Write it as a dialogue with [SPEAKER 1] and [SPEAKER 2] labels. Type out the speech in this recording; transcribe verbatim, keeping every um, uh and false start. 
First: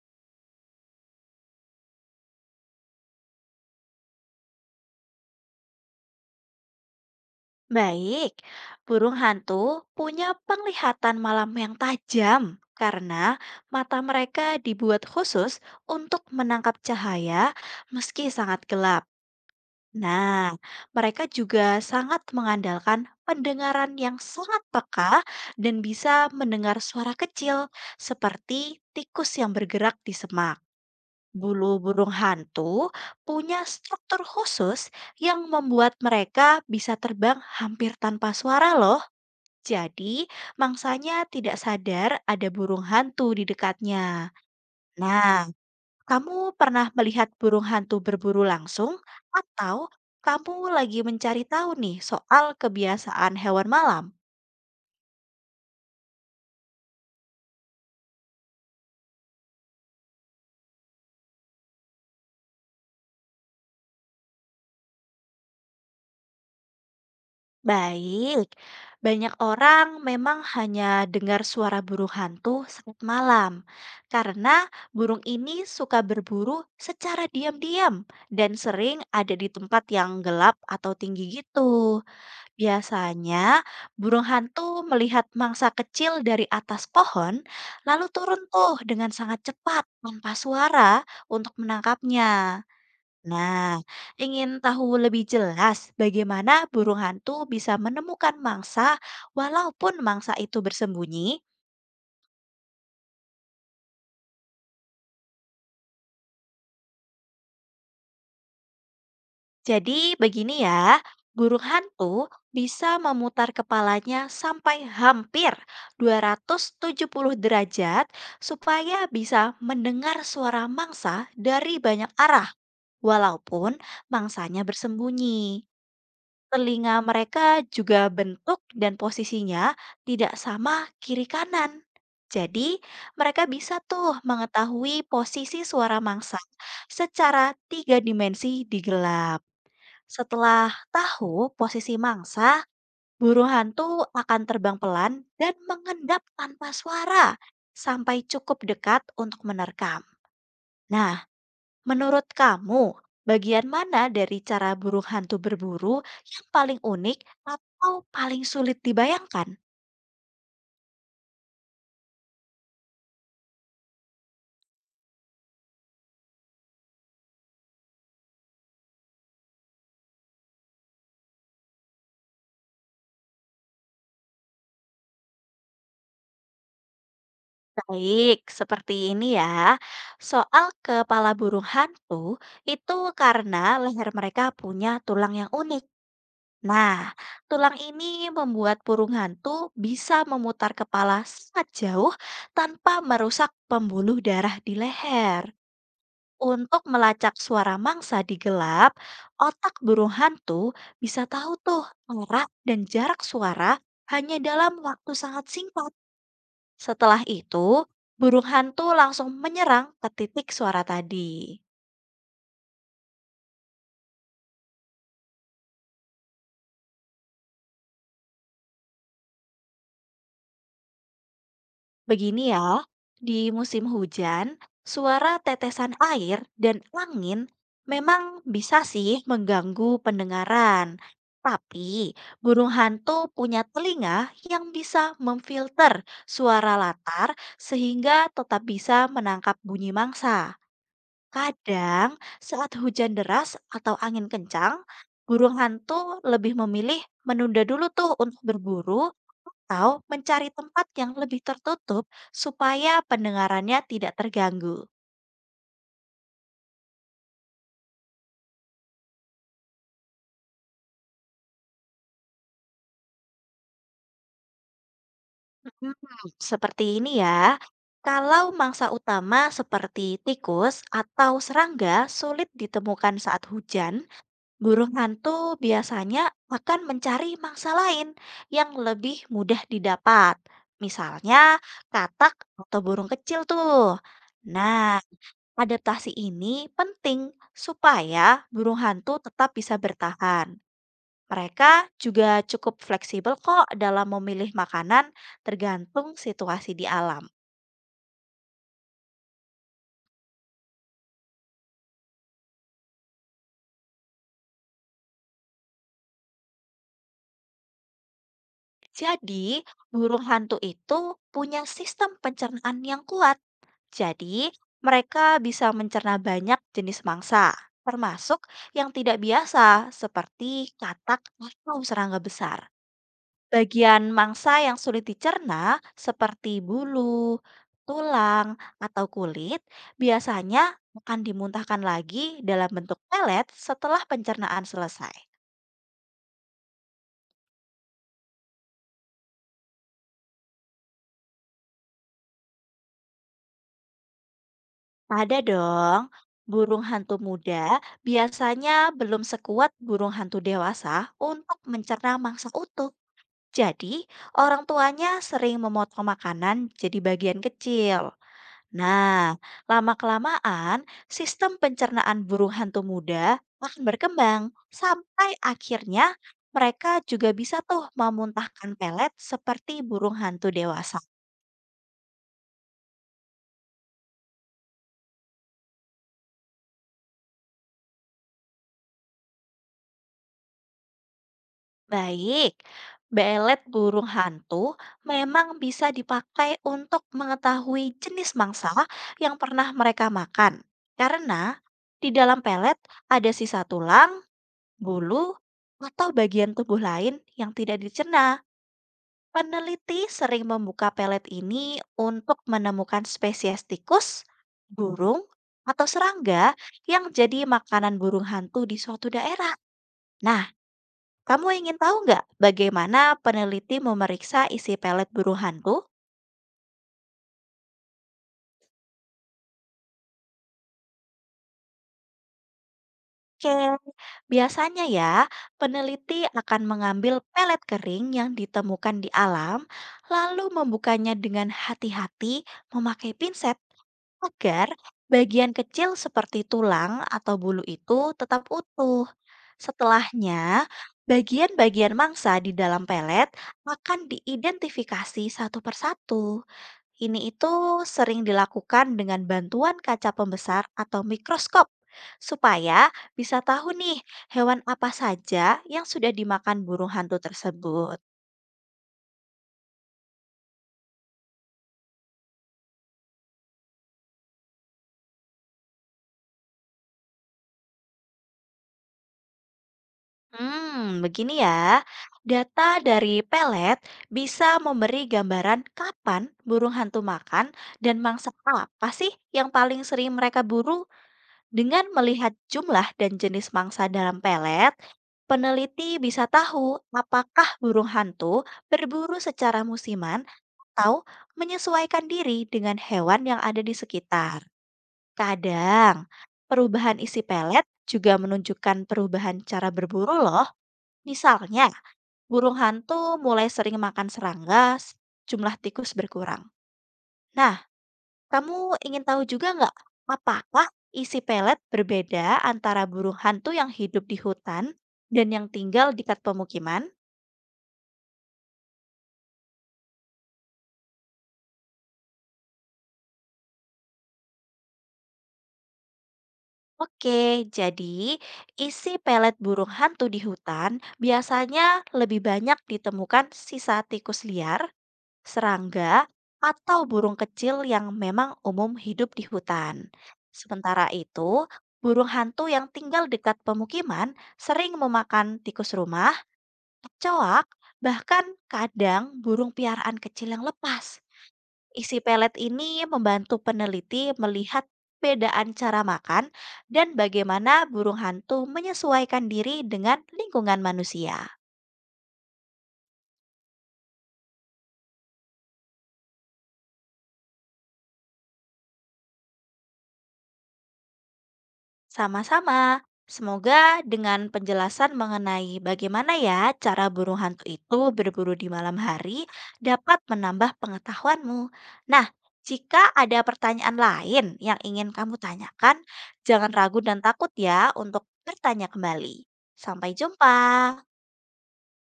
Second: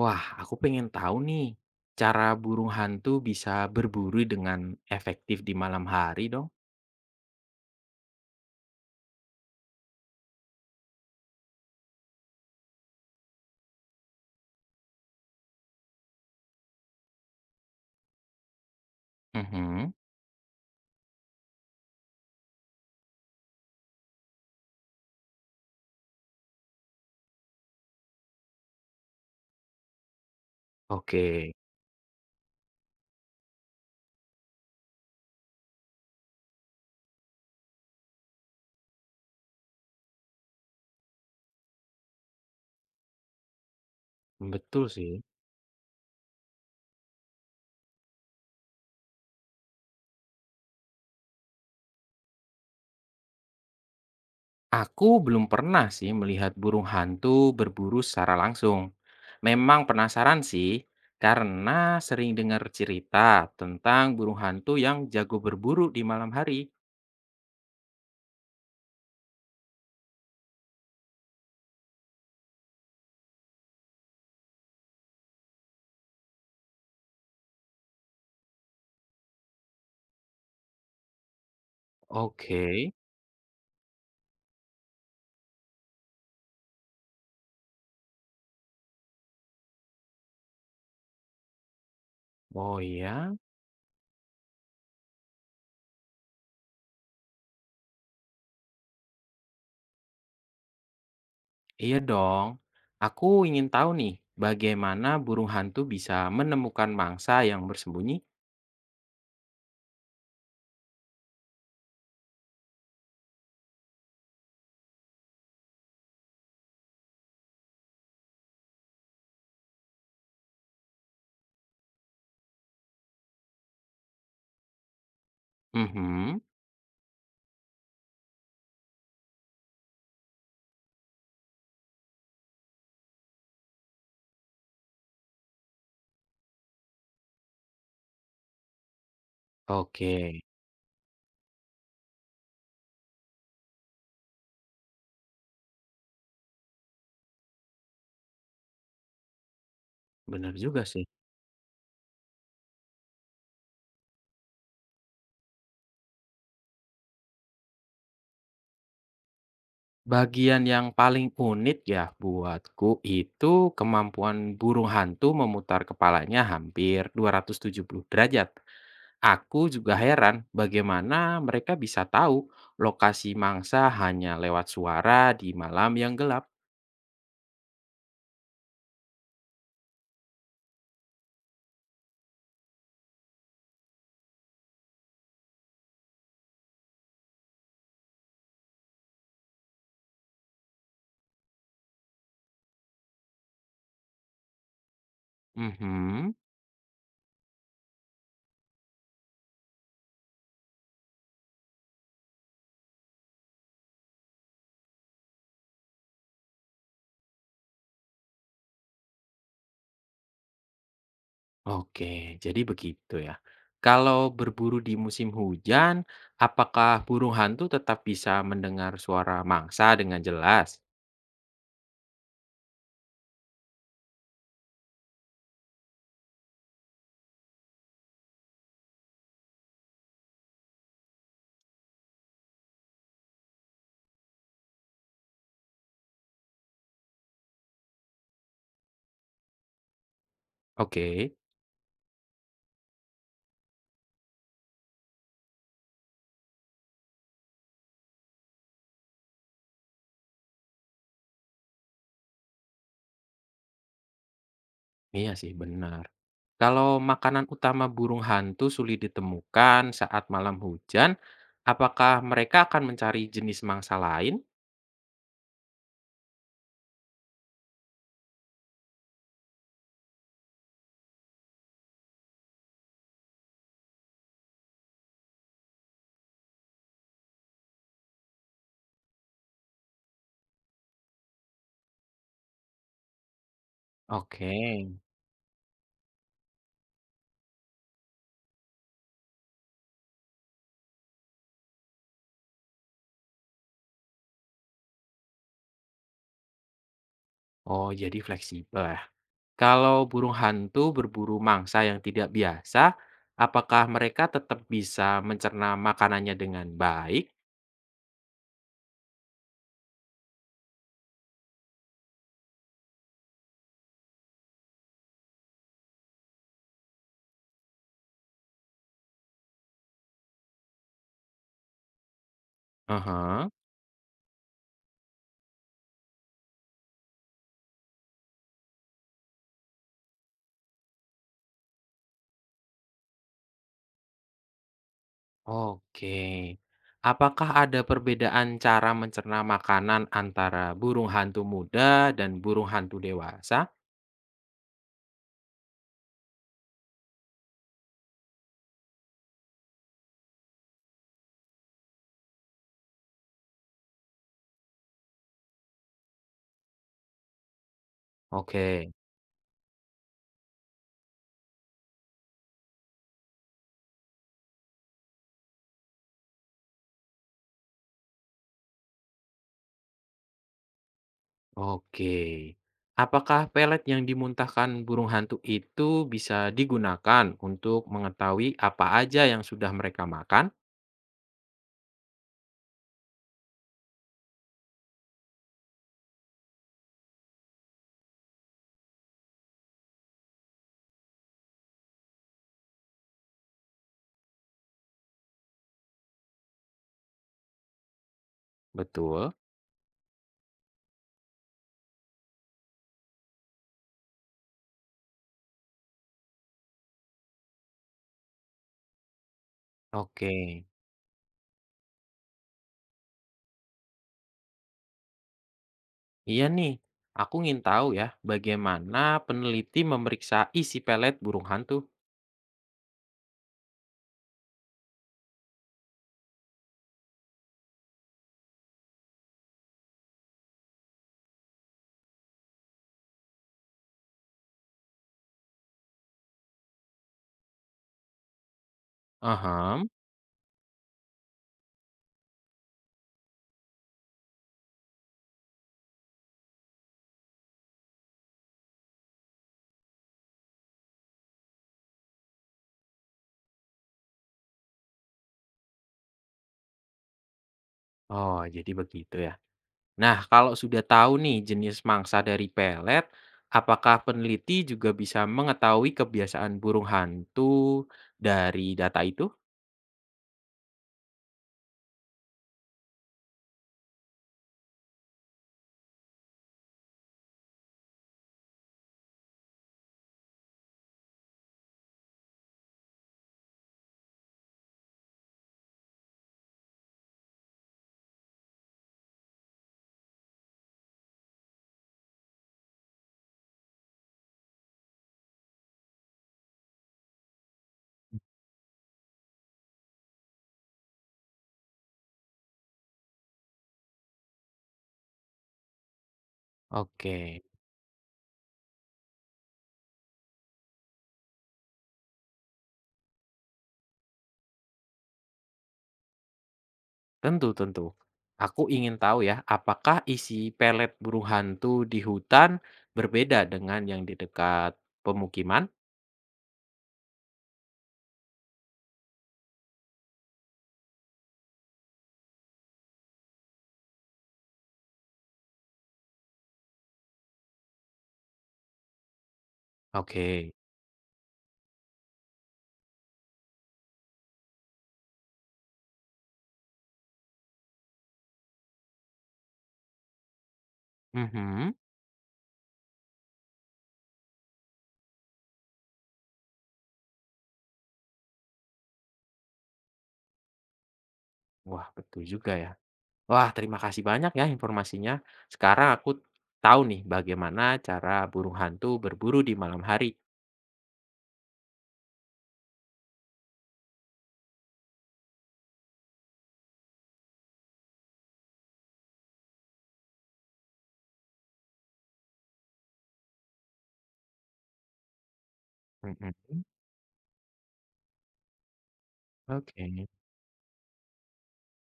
[SPEAKER 1] Wah, aku pengen tahu nih, cara burung hantu bisa berburu dengan efektif di malam hari dong?
[SPEAKER 2] Baik, burung hantu punya penglihatan malam yang tajam karena mata mereka dibuat khusus untuk menangkap cahaya meski sangat gelap.
[SPEAKER 1] Mhm.
[SPEAKER 2] Nah, mereka juga sangat mengandalkan pendengaran yang sangat peka dan bisa mendengar suara kecil seperti tikus yang bergerak di semak.
[SPEAKER 1] Oke,
[SPEAKER 2] Bulu burung hantu punya struktur khusus yang membuat mereka bisa terbang hampir tanpa suara loh. Jadi, mangsanya tidak sadar ada burung hantu di dekatnya.
[SPEAKER 1] betul sih.
[SPEAKER 2] Nah, kamu pernah melihat burung hantu berburu langsung atau kamu lagi mencari tahu nih soal kebiasaan hewan malam?
[SPEAKER 1] Aku belum pernah sih melihat burung hantu berburu secara langsung. Memang penasaran sih, karena sering dengar cerita tentang burung hantu yang jago berburu di malam hari.
[SPEAKER 2] Baik, banyak orang memang hanya dengar suara burung hantu saat malam karena burung ini suka berburu secara diam-diam dan sering ada di tempat yang gelap atau tinggi gitu.
[SPEAKER 1] Oke,
[SPEAKER 2] Biasanya, burung hantu melihat mangsa kecil dari atas pohon, lalu turun tuh dengan sangat cepat tanpa suara untuk menangkapnya.
[SPEAKER 1] oh iya,
[SPEAKER 2] Nah, ingin tahu lebih jelas bagaimana burung hantu bisa menemukan mangsa walaupun mangsa itu bersembunyi?
[SPEAKER 1] iya dong. Aku ingin tahu nih, bagaimana burung hantu bisa menemukan mangsa yang bersembunyi?
[SPEAKER 2] Jadi begini ya, burung hantu bisa memutar kepalanya sampai hampir dua ratus tujuh puluh derajat supaya bisa mendengar suara mangsa dari banyak arah walaupun mangsanya bersembunyi.
[SPEAKER 1] Mhm.
[SPEAKER 2] Telinga mereka juga bentuk dan posisinya tidak sama kiri kanan. Jadi, mereka bisa tuh mengetahui posisi suara mangsa secara tiga dimensi di gelap.
[SPEAKER 1] Oke,
[SPEAKER 2] Setelah tahu posisi mangsa, burung hantu akan terbang pelan dan mengendap tanpa suara sampai cukup dekat untuk menerkam.
[SPEAKER 1] benar juga sih.
[SPEAKER 2] Nah, menurut kamu, bagian mana dari cara burung hantu berburu yang paling unik atau paling sulit dibayangkan?
[SPEAKER 1] Bagian yang paling unik ya buatku itu kemampuan burung hantu memutar kepalanya hampir dua ratus tujuh puluh derajat. Aku juga heran bagaimana mereka bisa tahu lokasi mangsa hanya lewat suara di malam yang gelap.
[SPEAKER 2] Baik, seperti ini ya. Soal kepala burung hantu itu karena leher mereka punya tulang yang unik. Nah, tulang ini membuat burung hantu bisa memutar kepala sangat jauh tanpa merusak pembuluh darah di leher.
[SPEAKER 1] Mhm.
[SPEAKER 2] Untuk melacak suara mangsa di gelap, otak burung hantu bisa tahu tuh arah dan jarak suara hanya dalam waktu sangat singkat. Setelah itu, burung hantu langsung menyerang ke titik suara tadi.
[SPEAKER 1] Oke, jadi begitu ya. Kalau berburu di musim hujan, apakah burung hantu tetap bisa mendengar suara mangsa dengan jelas?
[SPEAKER 2] Begini ya, di musim hujan, suara tetesan air dan angin memang bisa sih mengganggu pendengaran. Tapi burung hantu punya telinga yang bisa memfilter suara latar sehingga tetap bisa menangkap bunyi mangsa.
[SPEAKER 1] Oke,
[SPEAKER 2] Kadang, saat hujan deras atau angin kencang, burung hantu lebih memilih menunda dulu tuh untuk berburu atau mencari tempat yang lebih tertutup supaya pendengarannya tidak terganggu.
[SPEAKER 1] iya sih benar. Kalau makanan utama burung hantu sulit ditemukan saat malam hujan, apakah mereka akan mencari jenis mangsa lain?
[SPEAKER 2] Hmm, Seperti ini ya. Kalau mangsa utama seperti tikus atau serangga sulit ditemukan saat hujan, burung hantu biasanya akan mencari mangsa lain yang lebih mudah didapat. Misalnya katak atau burung kecil tuh.
[SPEAKER 1] Oke.
[SPEAKER 2] Nah, adaptasi ini penting supaya burung hantu tetap bisa bertahan. Mereka juga cukup fleksibel kok dalam memilih makanan tergantung situasi di alam.
[SPEAKER 1] Oh, jadi fleksibel ya. Kalau burung hantu berburu mangsa yang tidak biasa, apakah mereka tetap bisa mencerna makanannya dengan baik?
[SPEAKER 2] Jadi, burung hantu itu punya sistem pencernaan yang kuat. Jadi, mereka bisa mencerna banyak jenis mangsa, termasuk yang tidak biasa seperti katak atau serangga besar.
[SPEAKER 1] Aha.
[SPEAKER 2] Bagian mangsa yang sulit dicerna seperti bulu, tulang, atau kulit biasanya akan dimuntahkan lagi dalam bentuk pelet setelah pencernaan selesai.
[SPEAKER 1] Oke. Apakah ada perbedaan cara mencerna makanan antara burung hantu muda dan burung hantu dewasa?
[SPEAKER 2] Ada dong. Burung hantu muda biasanya belum sekuat burung hantu dewasa untuk mencerna mangsa utuh. Jadi, orang tuanya sering memotong makanan jadi bagian kecil.
[SPEAKER 1] Oke.
[SPEAKER 2] Nah, lama-kelamaan sistem pencernaan burung hantu muda akan berkembang sampai akhirnya mereka juga bisa tuh memuntahkan pelet seperti burung hantu dewasa.
[SPEAKER 1] Oke. Apakah pelet yang dimuntahkan burung hantu itu bisa digunakan untuk mengetahui apa aja yang sudah mereka makan?
[SPEAKER 2] Baik, belet burung hantu memang bisa dipakai untuk mengetahui jenis mangsa yang pernah mereka makan. Karena di dalam pelet ada sisa tulang, bulu, atau bagian tubuh lain yang tidak dicerna.
[SPEAKER 1] Betul.
[SPEAKER 2] Peneliti sering membuka pelet ini untuk menemukan spesies tikus, burung, atau serangga yang jadi makanan burung hantu di suatu daerah.
[SPEAKER 1] Oke,
[SPEAKER 2] Nah, kamu ingin tahu nggak bagaimana peneliti memeriksa isi pelet burung hantu?
[SPEAKER 1] iya nih. Aku ingin tahu ya, bagaimana peneliti memeriksa isi pelet burung hantu.
[SPEAKER 2] Oke, biasanya ya peneliti akan mengambil pelet kering yang ditemukan di alam, lalu membukanya dengan hati-hati memakai pinset agar bagian kecil seperti tulang atau bulu itu tetap utuh.
[SPEAKER 1] Aham.
[SPEAKER 2] Setelahnya, bagian-bagian mangsa di dalam pelet akan diidentifikasi satu persatu. Ini itu sering dilakukan dengan bantuan kaca pembesar atau mikroskop, supaya bisa tahu nih hewan apa saja yang sudah dimakan burung hantu tersebut.
[SPEAKER 1] Oh, jadi begitu ya. Nah, kalau sudah tahu nih jenis mangsa dari pelet, apakah peneliti juga bisa mengetahui kebiasaan burung hantu dari data itu?
[SPEAKER 2] Hmm, begini ya. Data dari pelet bisa memberi gambaran kapan burung hantu makan dan mangsa apa sih yang paling sering mereka buru. Dengan melihat jumlah dan jenis mangsa dalam pelet, peneliti bisa tahu apakah burung hantu berburu secara musiman atau menyesuaikan diri dengan hewan yang ada di sekitar. Kadang, perubahan isi pelet juga menunjukkan perubahan cara berburu loh. Misalnya, burung hantu mulai sering makan serangga, s- jumlah tikus berkurang.
[SPEAKER 1] Oke,
[SPEAKER 2] Nah, kamu ingin tahu juga nggak, apakah isi pelet berbeda antara burung hantu yang hidup di hutan dan yang tinggal di dekat pemukiman?
[SPEAKER 1] tentu tentu. Aku ingin tahu ya, apakah isi pelet burung hantu di hutan berbeda dengan yang di dekat pemukiman?
[SPEAKER 2] Oke, jadi isi pelet burung hantu di hutan biasanya lebih banyak ditemukan sisa tikus liar, serangga, atau burung kecil yang memang umum hidup di hutan.
[SPEAKER 1] Oke.
[SPEAKER 2] Sementara itu, burung hantu yang tinggal dekat pemukiman sering memakan tikus rumah, kecoak, bahkan kadang burung piaraan kecil yang lepas.
[SPEAKER 1] Mhm.
[SPEAKER 2] Isi pelet ini membantu peneliti melihat perbedaan cara makan dan bagaimana burung hantu menyesuaikan diri dengan lingkungan manusia.
[SPEAKER 1] Wah, betul juga ya. Wah, terima kasih banyak ya informasinya. Sekarang aku tahu nih bagaimana cara burung hantu berburu di malam hari.
[SPEAKER 2] Sama-sama. Semoga dengan penjelasan mengenai bagaimana ya cara burung hantu itu berburu di malam hari dapat menambah pengetahuanmu. Nah, jika ada pertanyaan lain yang ingin kamu tanyakan,
[SPEAKER 1] Mhm.
[SPEAKER 2] jangan ragu dan takut ya untuk bertanya kembali. Sampai
[SPEAKER 1] Oke.
[SPEAKER 2] jumpa.